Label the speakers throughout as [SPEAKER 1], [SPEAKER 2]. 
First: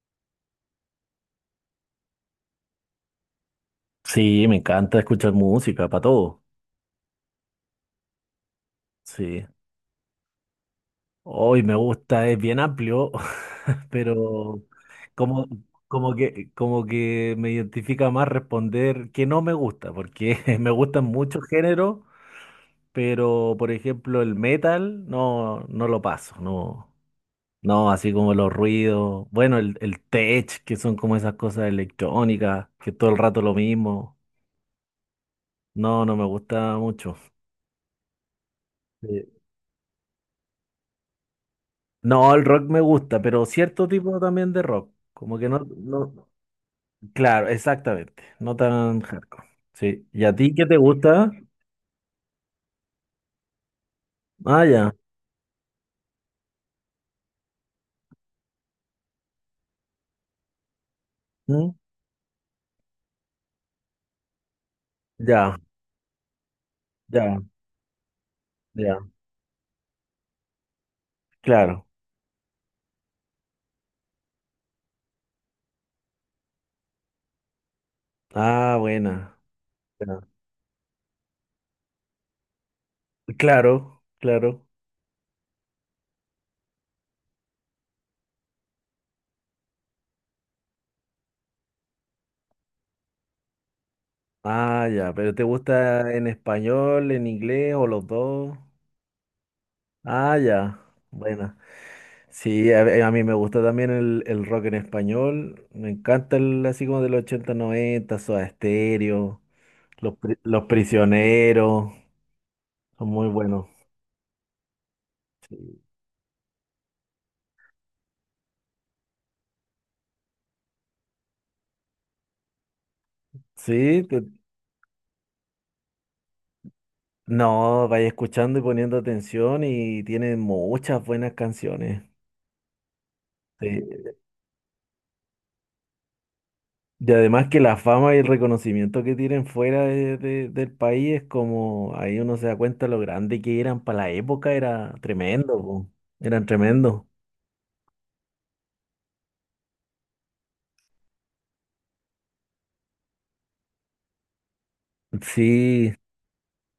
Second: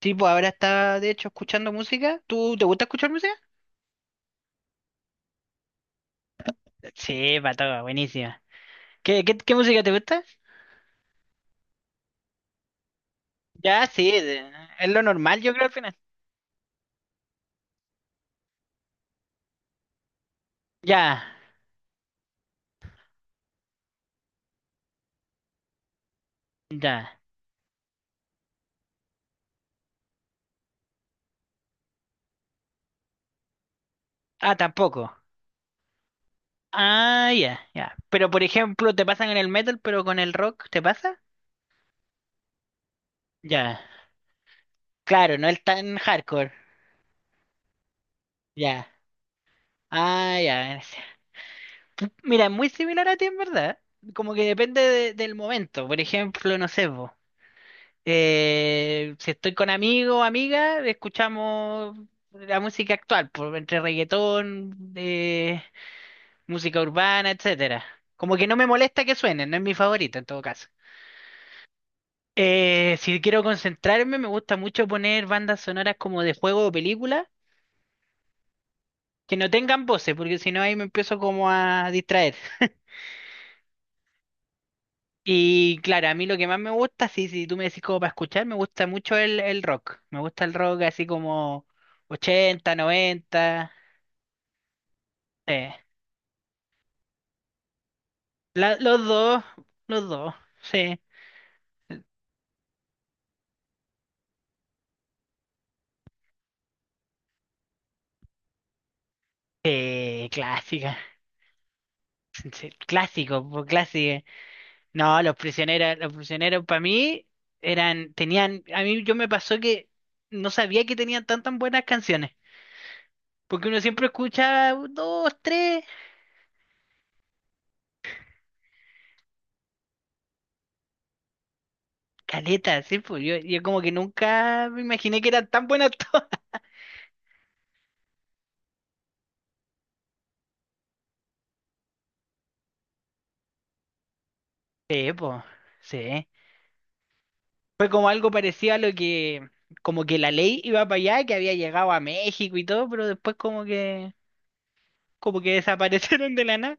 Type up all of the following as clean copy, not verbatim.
[SPEAKER 1] Sí, pues ahora está de hecho escuchando música. ¿Tú te gusta escuchar música?
[SPEAKER 2] Sí, me encanta escuchar música para todo.
[SPEAKER 1] Sí, para todo, buenísima. ¿Qué, qué,
[SPEAKER 2] Sí.
[SPEAKER 1] qué música te gusta?
[SPEAKER 2] Hoy me gusta, es bien amplio,
[SPEAKER 1] Ya, sí,
[SPEAKER 2] pero
[SPEAKER 1] es lo normal,
[SPEAKER 2] como,
[SPEAKER 1] yo creo al final.
[SPEAKER 2] como que me identifica más responder que no me gusta, porque me gustan
[SPEAKER 1] Ya,
[SPEAKER 2] muchos géneros, pero por ejemplo el metal no, no lo paso, no.
[SPEAKER 1] ya.
[SPEAKER 2] No, así como los ruidos, bueno, el tech, que son como esas cosas electrónicas, que todo el rato lo mismo.
[SPEAKER 1] Ah, tampoco.
[SPEAKER 2] No, no me gusta mucho.
[SPEAKER 1] Ah, ya, ya. Pero por ejemplo, te pasan en
[SPEAKER 2] Sí.
[SPEAKER 1] el metal, pero con el rock, ¿te pasa?
[SPEAKER 2] No, el rock me gusta, pero
[SPEAKER 1] Ya.
[SPEAKER 2] cierto tipo también de rock.
[SPEAKER 1] Claro,
[SPEAKER 2] Como
[SPEAKER 1] no
[SPEAKER 2] que no,
[SPEAKER 1] es tan
[SPEAKER 2] no,
[SPEAKER 1] hardcore.
[SPEAKER 2] claro, exactamente. No
[SPEAKER 1] Ya.
[SPEAKER 2] tan hardcore. Sí. ¿Y a
[SPEAKER 1] Ah,
[SPEAKER 2] ti qué
[SPEAKER 1] ya.
[SPEAKER 2] te gusta?
[SPEAKER 1] Mira, es muy similar a ti en verdad. Como que
[SPEAKER 2] Ah,
[SPEAKER 1] depende
[SPEAKER 2] ya.
[SPEAKER 1] del momento. Por ejemplo, no sé, po. Si estoy con amigos o amigas,
[SPEAKER 2] ¿Mm?
[SPEAKER 1] escuchamos la música actual, entre reggaetón,
[SPEAKER 2] Ya,
[SPEAKER 1] música urbana,
[SPEAKER 2] ya,
[SPEAKER 1] etcétera. Como que no me molesta
[SPEAKER 2] ya.
[SPEAKER 1] que suenen, no es mi favorita en todo caso.
[SPEAKER 2] Claro.
[SPEAKER 1] Si quiero concentrarme, me gusta mucho poner bandas sonoras como de juego o película,
[SPEAKER 2] Ah,
[SPEAKER 1] que
[SPEAKER 2] buena.
[SPEAKER 1] no tengan voces,
[SPEAKER 2] Ya.
[SPEAKER 1] porque si no ahí me empiezo como a distraer.
[SPEAKER 2] Claro, claro.
[SPEAKER 1] Y claro, a mí lo que más me gusta, si tú me decís como para escuchar, me gusta mucho el rock. Me gusta el rock así como 80, 90.
[SPEAKER 2] Ah, ya. Pero ¿te
[SPEAKER 1] Sí.
[SPEAKER 2] gusta en español, en inglés o los dos?
[SPEAKER 1] Los dos, los dos,
[SPEAKER 2] Ah, ya.
[SPEAKER 1] sí.
[SPEAKER 2] Buena. Sí, a mí me gusta también el rock en español. Me encanta el así como del 80, 90, Soda Stereo. Los,
[SPEAKER 1] Sí,
[SPEAKER 2] los
[SPEAKER 1] clásica.
[SPEAKER 2] prisioneros
[SPEAKER 1] Sí,
[SPEAKER 2] son muy
[SPEAKER 1] clásico, po,
[SPEAKER 2] buenos.
[SPEAKER 1] clásico. No, los prisioneros para mí eran, tenían, a mí yo me pasó que no sabía que tenían tan buenas canciones, porque uno
[SPEAKER 2] Sí,
[SPEAKER 1] siempre
[SPEAKER 2] te-
[SPEAKER 1] escucha dos, tres,
[SPEAKER 2] no, vaya escuchando y poniendo atención y tienen muchas buenas canciones.
[SPEAKER 1] caletas, sí, pues yo
[SPEAKER 2] Sí.
[SPEAKER 1] como que nunca me imaginé que eran tan buenas todas.
[SPEAKER 2] Y además que la fama y el reconocimiento que tienen fuera del país es como, ahí uno se da cuenta lo grande que eran para la época, era
[SPEAKER 1] Sí, pues,
[SPEAKER 2] tremendo, po.
[SPEAKER 1] sí.
[SPEAKER 2] Eran tremendo.
[SPEAKER 1] Fue como algo parecido a lo que, como que la ley iba para allá, que había llegado a México y todo, pero después como que, como que
[SPEAKER 2] Sí.
[SPEAKER 1] desaparecieron de la nada.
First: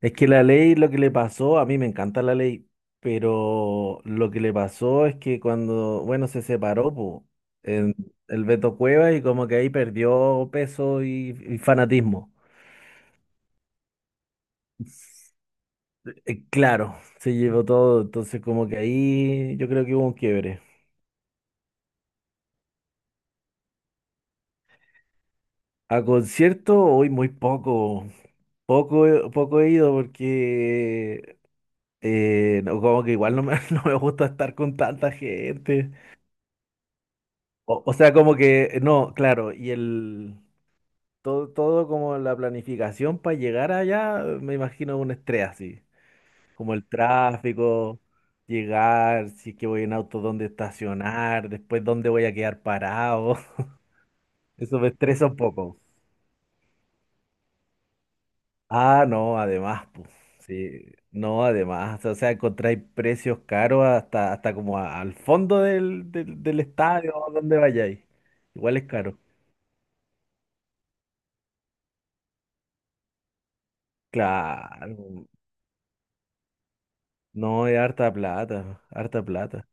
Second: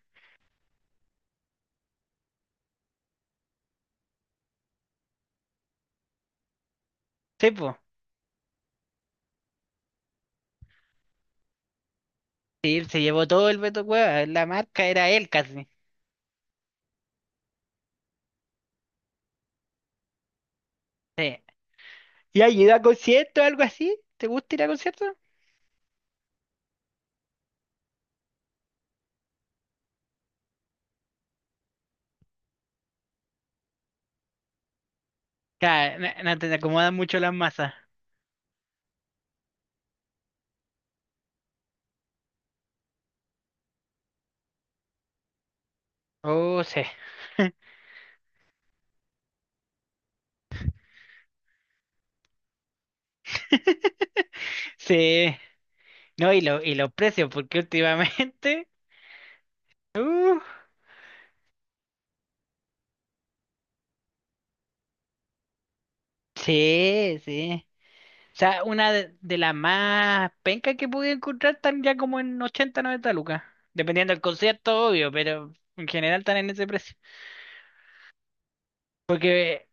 [SPEAKER 2] Es que la ley, lo que le pasó, a mí me encanta la ley, pero lo que le pasó es que cuando, bueno, se separó, po,
[SPEAKER 1] Sí, po.
[SPEAKER 2] en el Beto cueva y como que ahí perdió peso y fanatismo.
[SPEAKER 1] Sí, se llevó todo el Beto Cueva. La marca era él casi.
[SPEAKER 2] Claro, se llevó todo, entonces como que ahí yo creo que hubo un quiebre.
[SPEAKER 1] Sí. ¿Y has ido a conciertos o algo así? ¿Te gusta ir a conciertos?
[SPEAKER 2] A concierto hoy muy poco, poco, poco he ido porque no, como que igual no me, no me gusta estar con tanta gente.
[SPEAKER 1] Claro, no, no te acomodan mucho las masas.
[SPEAKER 2] O sea, como que, no, claro, y el... Todo como la planificación para llegar allá, me imagino un estrés así,
[SPEAKER 1] Oh,
[SPEAKER 2] como
[SPEAKER 1] sí.
[SPEAKER 2] el tráfico, llegar, si es que voy en auto, dónde estacionar, después dónde voy a quedar parado. Eso me estresa
[SPEAKER 1] Sí.
[SPEAKER 2] un poco.
[SPEAKER 1] No, y los precios, porque últimamente.
[SPEAKER 2] Ah, no, además, pues,
[SPEAKER 1] Uh,
[SPEAKER 2] sí, no, además, o sea, encontráis precios caros hasta, hasta como al fondo del estadio,
[SPEAKER 1] sí,
[SPEAKER 2] donde
[SPEAKER 1] sí.
[SPEAKER 2] vayáis.
[SPEAKER 1] O sea,
[SPEAKER 2] Igual es
[SPEAKER 1] una
[SPEAKER 2] caro.
[SPEAKER 1] de las más pencas que pude encontrar están ya como en 80, 90, lucas. Dependiendo del concierto, obvio,
[SPEAKER 2] Claro,
[SPEAKER 1] pero en general están en ese precio.
[SPEAKER 2] no, es harta plata, harta
[SPEAKER 1] porque
[SPEAKER 2] plata.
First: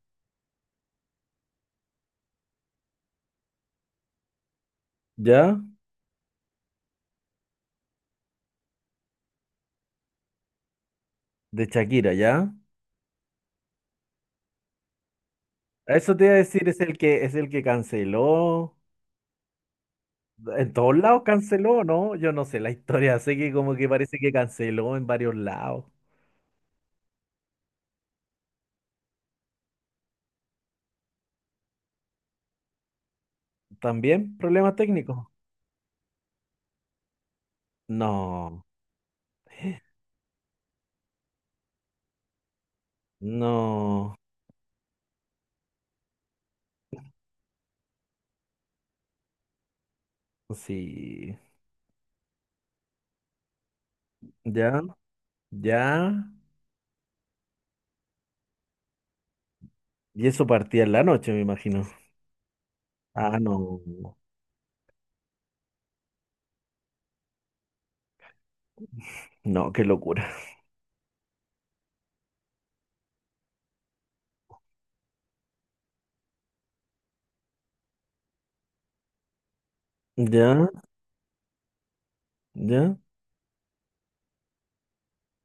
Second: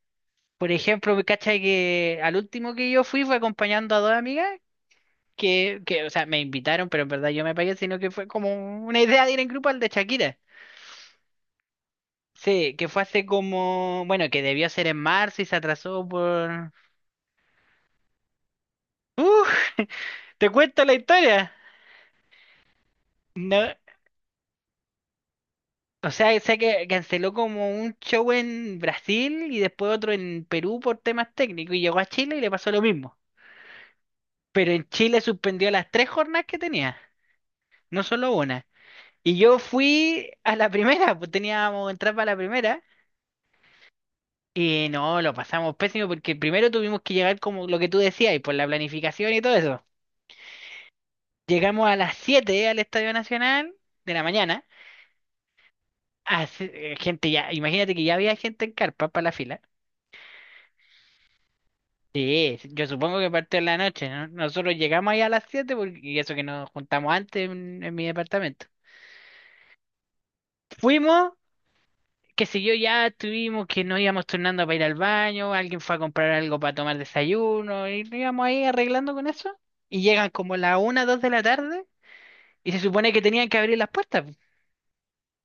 [SPEAKER 1] Por ejemplo, me cacha que al último que yo fui fue acompañando a dos amigas
[SPEAKER 2] ¿Ya?
[SPEAKER 1] o sea, me invitaron, pero en verdad yo me pagué, sino que fue como una idea de ir en grupo al de Shakira.
[SPEAKER 2] De Shakira, ¿ya?
[SPEAKER 1] Sí, que fue hace como, bueno, que debió ser en marzo y se atrasó
[SPEAKER 2] Eso te iba a decir,
[SPEAKER 1] por...
[SPEAKER 2] es el que canceló.
[SPEAKER 1] ¿Te
[SPEAKER 2] En
[SPEAKER 1] cuento la
[SPEAKER 2] todos lados
[SPEAKER 1] historia?
[SPEAKER 2] canceló, ¿no? Yo no sé la historia, sé que
[SPEAKER 1] No,
[SPEAKER 2] como que parece que canceló en varios lados.
[SPEAKER 1] o sea, sé que canceló como un show en Brasil y después otro en Perú por temas técnicos y llegó a Chile y le pasó lo mismo.
[SPEAKER 2] ¿También
[SPEAKER 1] Pero
[SPEAKER 2] problemas
[SPEAKER 1] en Chile
[SPEAKER 2] técnicos?
[SPEAKER 1] suspendió las tres jornadas que tenía, no solo
[SPEAKER 2] No,
[SPEAKER 1] una. Y yo fui a la primera, pues teníamos entrar para la primera.
[SPEAKER 2] no,
[SPEAKER 1] Y no, lo pasamos pésimo porque primero tuvimos que llegar como lo que tú decías, y por la planificación y todo eso.
[SPEAKER 2] sí.
[SPEAKER 1] Llegamos a las 7 al Estadio Nacional de la mañana.
[SPEAKER 2] ¿Ya? ¿Ya?
[SPEAKER 1] Gente ya, imagínate que ya había gente en carpa para la fila.
[SPEAKER 2] Y eso partía en la noche, me imagino.
[SPEAKER 1] Sí, sí, yo supongo que
[SPEAKER 2] Ah,
[SPEAKER 1] partió en la
[SPEAKER 2] no,
[SPEAKER 1] noche, ¿no? Nosotros llegamos ahí a las 7 porque, y eso que nos juntamos antes en mi departamento.
[SPEAKER 2] no, qué locura.
[SPEAKER 1] Fuimos qué sé yo, ya tuvimos que nos íbamos turnando para ir al baño, alguien fue a comprar algo para tomar desayuno, y nos íbamos ahí arreglando con eso. Y llegan como
[SPEAKER 2] ¿Ya?
[SPEAKER 1] las una, dos de la tarde, y se
[SPEAKER 2] ¿Ya?
[SPEAKER 1] supone que tenían que abrir las puertas.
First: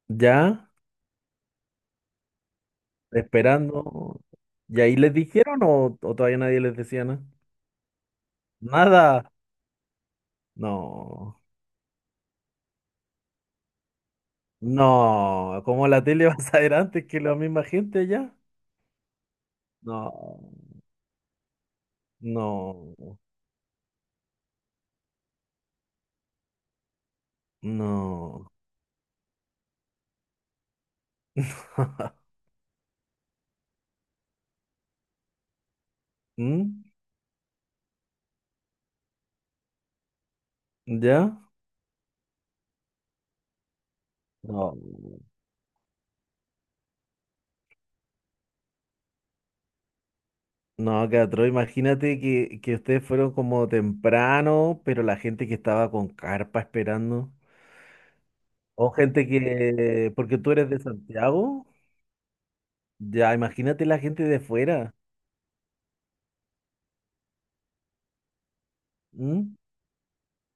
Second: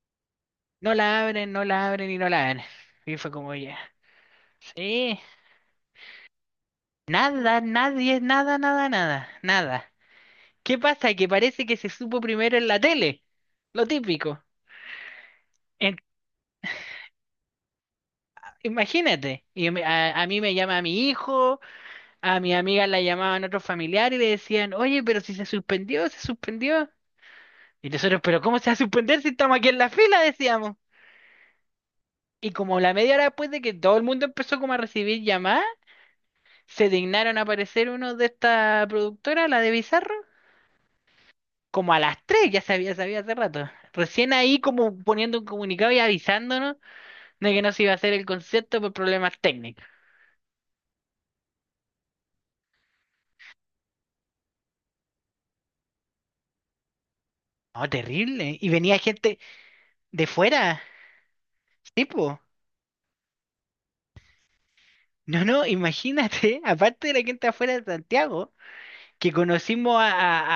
[SPEAKER 2] ¿Ya?
[SPEAKER 1] No la abren y no la abren. Y fue como ya.
[SPEAKER 2] Esperando. ¿Y ahí les
[SPEAKER 1] Sí,
[SPEAKER 2] dijeron o todavía nadie les decía nada?
[SPEAKER 1] nada, nadie, nada, nada,
[SPEAKER 2] Nada.
[SPEAKER 1] nada, nada. ¿Qué pasa? Que
[SPEAKER 2] No.
[SPEAKER 1] parece que se supo primero en la tele. Lo típico.
[SPEAKER 2] No, ¿cómo
[SPEAKER 1] En-
[SPEAKER 2] la tele va a saber antes que la misma gente allá?
[SPEAKER 1] Imagínate. Y a mí
[SPEAKER 2] No,
[SPEAKER 1] me llama mi hijo. A mi amiga
[SPEAKER 2] no,
[SPEAKER 1] la llamaban otros familiares y le decían, oye, pero si se suspendió, se suspendió. Y nosotros, pero
[SPEAKER 2] no.
[SPEAKER 1] ¿cómo se va a suspender si estamos aquí en la fila? Decíamos. Y como la media hora después de que todo el mundo empezó como a recibir llamadas,
[SPEAKER 2] ¿Mm?
[SPEAKER 1] se dignaron a aparecer uno de esta productora, la de Bizarro,
[SPEAKER 2] ¿Ya?
[SPEAKER 1] como a las 3 ya sabía, sabía hace rato. Recién ahí
[SPEAKER 2] No.
[SPEAKER 1] como poniendo un comunicado y avisándonos de que no se iba a hacer el concierto por problemas técnicos.
[SPEAKER 2] No, Catro, imagínate que ustedes fueron como temprano, pero la gente que estaba con carpa esperando.
[SPEAKER 1] No, terrible. Y
[SPEAKER 2] O
[SPEAKER 1] venía
[SPEAKER 2] gente
[SPEAKER 1] gente
[SPEAKER 2] que,
[SPEAKER 1] de
[SPEAKER 2] porque tú eres de
[SPEAKER 1] fuera,
[SPEAKER 2] Santiago,
[SPEAKER 1] tipo.
[SPEAKER 2] ya imagínate la gente de fuera.
[SPEAKER 1] No, no, imagínate, aparte de la gente afuera de Santiago, que
[SPEAKER 2] ¿Mm?
[SPEAKER 1] conocimos a,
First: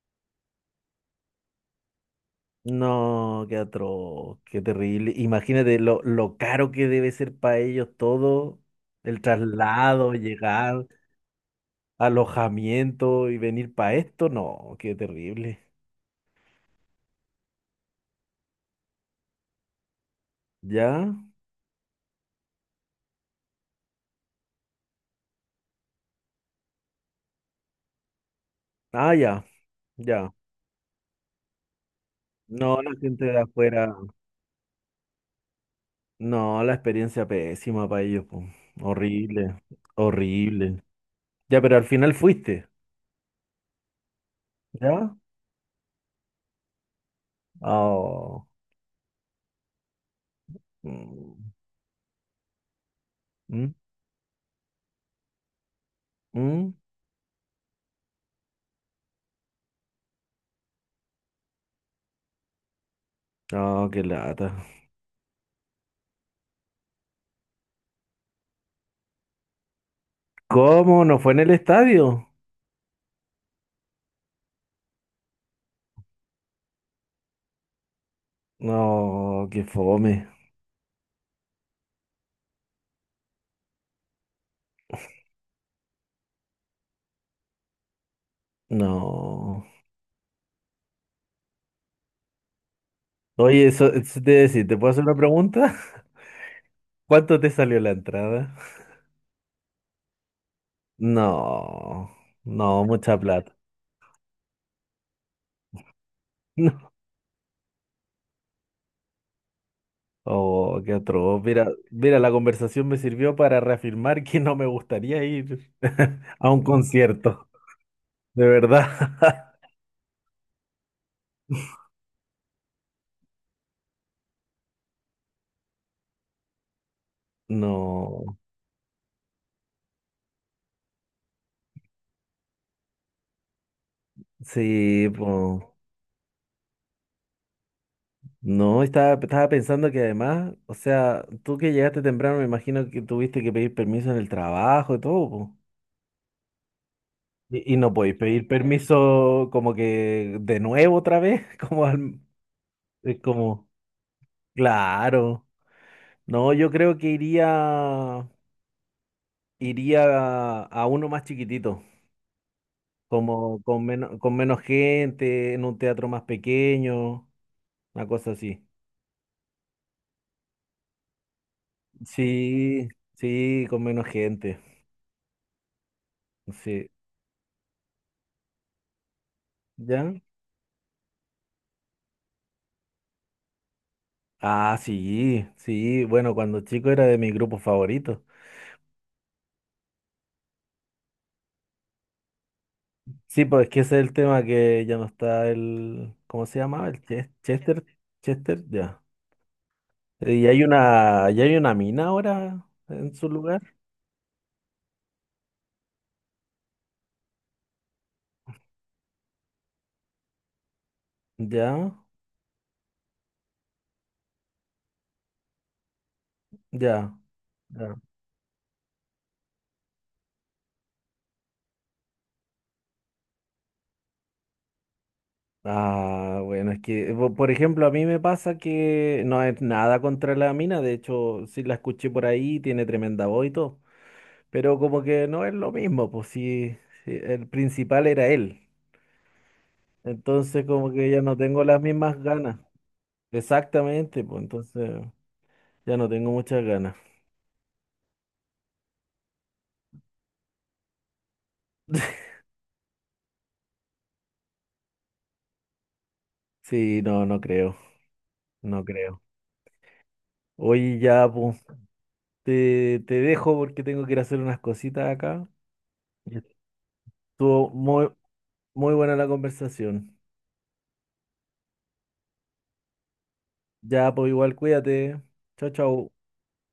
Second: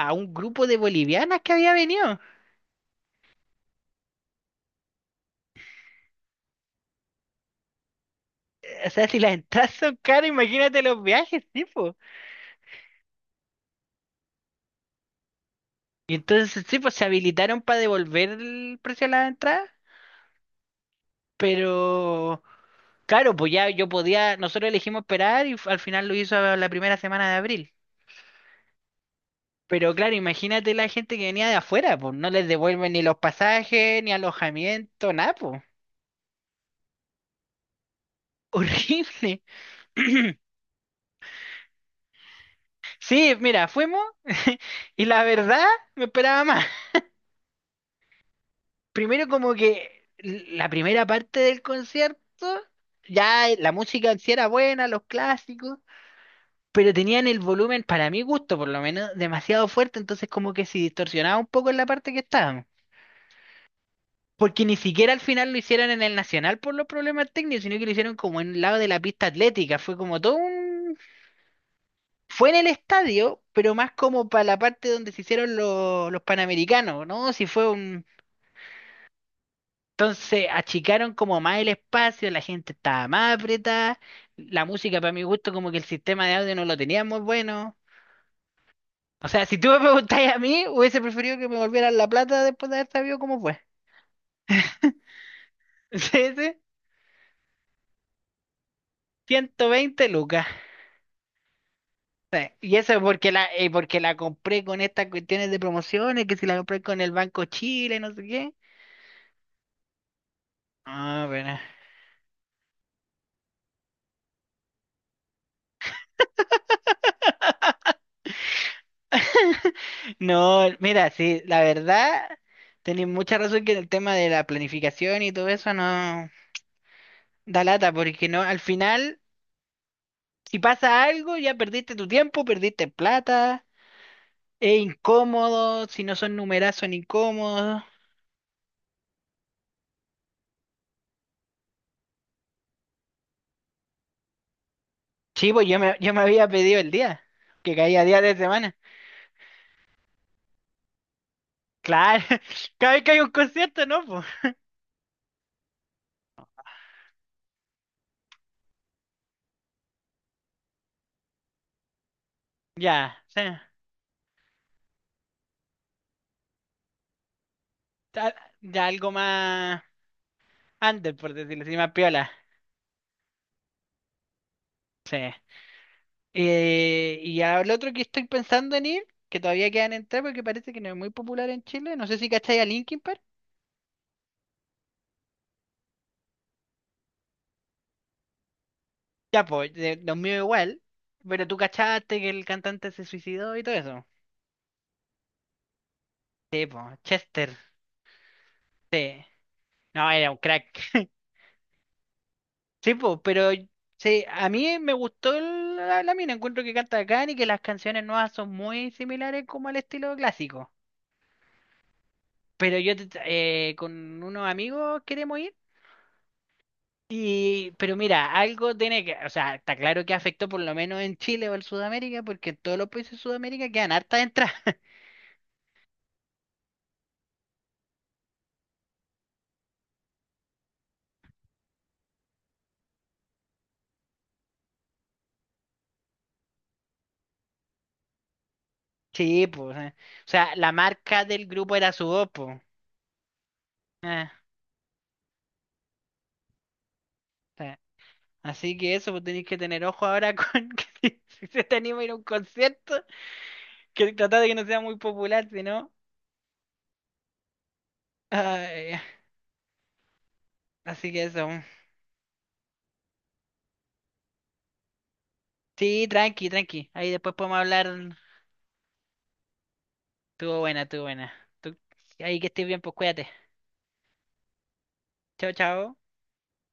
[SPEAKER 1] a un grupo de bolivianas que había venido.
[SPEAKER 2] No, qué atroz, qué terrible. Imagínate lo caro que debe ser para ellos todo,
[SPEAKER 1] O sea, si
[SPEAKER 2] el
[SPEAKER 1] las entradas son
[SPEAKER 2] traslado,
[SPEAKER 1] caras, imagínate
[SPEAKER 2] llegar,
[SPEAKER 1] los viajes, sí, po.
[SPEAKER 2] alojamiento y venir para esto. No, qué terrible.
[SPEAKER 1] Y entonces, sí, pues se habilitaron para devolver el precio de las entradas,
[SPEAKER 2] ¿Ya?
[SPEAKER 1] pero claro, pues ya yo podía, nosotros elegimos esperar y al final lo hizo a la primera semana de abril.
[SPEAKER 2] Ah, ya,
[SPEAKER 1] Pero claro,
[SPEAKER 2] ya.
[SPEAKER 1] imagínate la gente que venía de afuera, pues no les
[SPEAKER 2] No,
[SPEAKER 1] devuelven
[SPEAKER 2] la
[SPEAKER 1] ni los
[SPEAKER 2] gente de afuera,
[SPEAKER 1] pasajes, ni alojamiento, nada, pues.
[SPEAKER 2] no, la experiencia pésima para ellos, po.
[SPEAKER 1] Horrible.
[SPEAKER 2] Horrible, horrible. Ya, pero al final fuiste,
[SPEAKER 1] Sí, mira, fuimos y
[SPEAKER 2] ¿ya?
[SPEAKER 1] la verdad me esperaba más.
[SPEAKER 2] Oh,
[SPEAKER 1] Primero como que la primera parte
[SPEAKER 2] mm,
[SPEAKER 1] del concierto, ya la
[SPEAKER 2] mm,
[SPEAKER 1] música en sí era buena, los clásicos,
[SPEAKER 2] mm.
[SPEAKER 1] pero tenían el volumen, para mi gusto por lo menos, demasiado fuerte, entonces como que se distorsionaba un poco en la parte que estábamos.
[SPEAKER 2] No, qué lata.
[SPEAKER 1] Porque ni siquiera al final lo hicieron en el Nacional por los problemas técnicos, sino que lo hicieron como en el lado de la pista atlética. Fue como todo un...
[SPEAKER 2] ¿Cómo? ¿No fue en el estadio?
[SPEAKER 1] Fue en el estadio, pero más como para la parte donde se hicieron los Panamericanos, ¿no? Si fue un...
[SPEAKER 2] No, qué fome.
[SPEAKER 1] Entonces achicaron como más el espacio, la gente estaba más apretada, la música para mi gusto como que el sistema de audio no lo tenía muy bueno. O sea, si
[SPEAKER 2] No.
[SPEAKER 1] tú me preguntáis a mí, hubiese preferido que me volvieran la plata después de haber sabido cómo fue.
[SPEAKER 2] Oye, eso te iba a decir, ¿te puedo hacer una pregunta?
[SPEAKER 1] Sí, sí,
[SPEAKER 2] ¿Cuánto te salió la entrada?
[SPEAKER 1] 120 lucas.
[SPEAKER 2] No,
[SPEAKER 1] Sí, y
[SPEAKER 2] no,
[SPEAKER 1] eso es
[SPEAKER 2] mucha
[SPEAKER 1] porque
[SPEAKER 2] plata.
[SPEAKER 1] porque la compré con estas cuestiones de promociones, que si la compré
[SPEAKER 2] No.
[SPEAKER 1] con el Banco Chile, no sé qué.
[SPEAKER 2] Oh, qué
[SPEAKER 1] Ah,
[SPEAKER 2] atroz.
[SPEAKER 1] bueno.
[SPEAKER 2] Mira, mira, la conversación me sirvió para reafirmar que no me gustaría ir a un concierto, de verdad.
[SPEAKER 1] No, mira, sí, la verdad, tenéis mucha razón que el tema de la planificación y todo eso no. Da lata,
[SPEAKER 2] No,
[SPEAKER 1] porque no, al final, si pasa algo, ya perdiste tu tiempo, perdiste plata, es
[SPEAKER 2] sí, pues.
[SPEAKER 1] incómodo, si no son numerazos son incómodos.
[SPEAKER 2] No, estaba pensando que además, o sea, tú que llegaste temprano, me imagino que tuviste que pedir permiso en el trabajo y todo, pues.
[SPEAKER 1] Sí, pues yo me había pedido el día,
[SPEAKER 2] Y,
[SPEAKER 1] que
[SPEAKER 2] y no
[SPEAKER 1] caía
[SPEAKER 2] podéis
[SPEAKER 1] día de
[SPEAKER 2] pedir
[SPEAKER 1] semana.
[SPEAKER 2] permiso como que de nuevo otra vez,
[SPEAKER 1] Claro, cada vez que hay
[SPEAKER 2] es
[SPEAKER 1] un
[SPEAKER 2] como,
[SPEAKER 1] concierto, ¿no? Pues
[SPEAKER 2] claro. No, yo creo que iría, iría a uno más chiquitito,
[SPEAKER 1] ya, sí.
[SPEAKER 2] como con menos gente, en un teatro más pequeño, una cosa
[SPEAKER 1] Ya,
[SPEAKER 2] así.
[SPEAKER 1] ya algo más under, por decirlo así, más piola.
[SPEAKER 2] Sí, sí, con menos gente.
[SPEAKER 1] Sí.
[SPEAKER 2] Sí.
[SPEAKER 1] Y al otro que estoy pensando en ir, que todavía quedan
[SPEAKER 2] ¿Ya?
[SPEAKER 1] entrar porque parece que no es muy popular en Chile, no sé si cacháis a Linkin Park.
[SPEAKER 2] Ah, sí, sí. Bueno, cuando chico era de mi grupo favorito.
[SPEAKER 1] Ya, pues, los míos igual, pero tú cachaste que el cantante se
[SPEAKER 2] Sí,
[SPEAKER 1] suicidó y
[SPEAKER 2] pues es
[SPEAKER 1] todo
[SPEAKER 2] que ese
[SPEAKER 1] eso.
[SPEAKER 2] es el tema que ya no está el, ¿cómo se
[SPEAKER 1] Sí,
[SPEAKER 2] llamaba?
[SPEAKER 1] pues,
[SPEAKER 2] El
[SPEAKER 1] Chester,
[SPEAKER 2] Chester, Chester, ya.
[SPEAKER 1] sí. No, era un
[SPEAKER 2] Y hay
[SPEAKER 1] crack.
[SPEAKER 2] una, ya hay una mina ahora
[SPEAKER 1] Sí,
[SPEAKER 2] en
[SPEAKER 1] pues,
[SPEAKER 2] su
[SPEAKER 1] pero
[SPEAKER 2] lugar.
[SPEAKER 1] sí, a mí me gustó la mina, encuentro que canta bacán y que las canciones nuevas son muy similares como al estilo clásico.
[SPEAKER 2] Ya,
[SPEAKER 1] Pero yo te- con unos amigos queremos ir
[SPEAKER 2] ya,
[SPEAKER 1] y, pero
[SPEAKER 2] ya.
[SPEAKER 1] mira, algo tiene que, o sea, está claro que afectó por lo menos en Chile o en Sudamérica, porque en todos los países de Sudamérica quedan hartas entradas.
[SPEAKER 2] Ah, bueno, es que, por ejemplo, a mí me pasa que no es nada contra la mina, de hecho, sí la escuché por ahí, tiene tremenda voz y todo, pero como que no es lo mismo, pues sí, sí, el principal era él,
[SPEAKER 1] Sí, pues. O sea,
[SPEAKER 2] entonces
[SPEAKER 1] la
[SPEAKER 2] como que ya
[SPEAKER 1] marca
[SPEAKER 2] no
[SPEAKER 1] del
[SPEAKER 2] tengo
[SPEAKER 1] grupo
[SPEAKER 2] las
[SPEAKER 1] era su
[SPEAKER 2] mismas
[SPEAKER 1] voz,
[SPEAKER 2] ganas,
[SPEAKER 1] pues.
[SPEAKER 2] exactamente,
[SPEAKER 1] Eh,
[SPEAKER 2] pues entonces... Ya no tengo muchas ganas.
[SPEAKER 1] eh. Así que eso, pues tenéis que tener ojo ahora con que si se te anima a ir a un concierto, que tratar de que no sea muy popular, si no.
[SPEAKER 2] Sí, no, no creo, no
[SPEAKER 1] Ay,
[SPEAKER 2] creo. Hoy
[SPEAKER 1] así que
[SPEAKER 2] ya
[SPEAKER 1] eso.
[SPEAKER 2] pues, te dejo porque tengo que ir a hacer unas cositas acá.
[SPEAKER 1] Sí,
[SPEAKER 2] Y
[SPEAKER 1] tranqui, tranqui. Ahí después podemos
[SPEAKER 2] estuvo muy,
[SPEAKER 1] hablar.
[SPEAKER 2] muy buena la conversación.
[SPEAKER 1] Estuvo buena, estuvo buena. Tú- Ahí que estés bien, pues cuídate.
[SPEAKER 2] Ya, pues igual cuídate.
[SPEAKER 1] Chao,
[SPEAKER 2] Chao,
[SPEAKER 1] chao.
[SPEAKER 2] chao.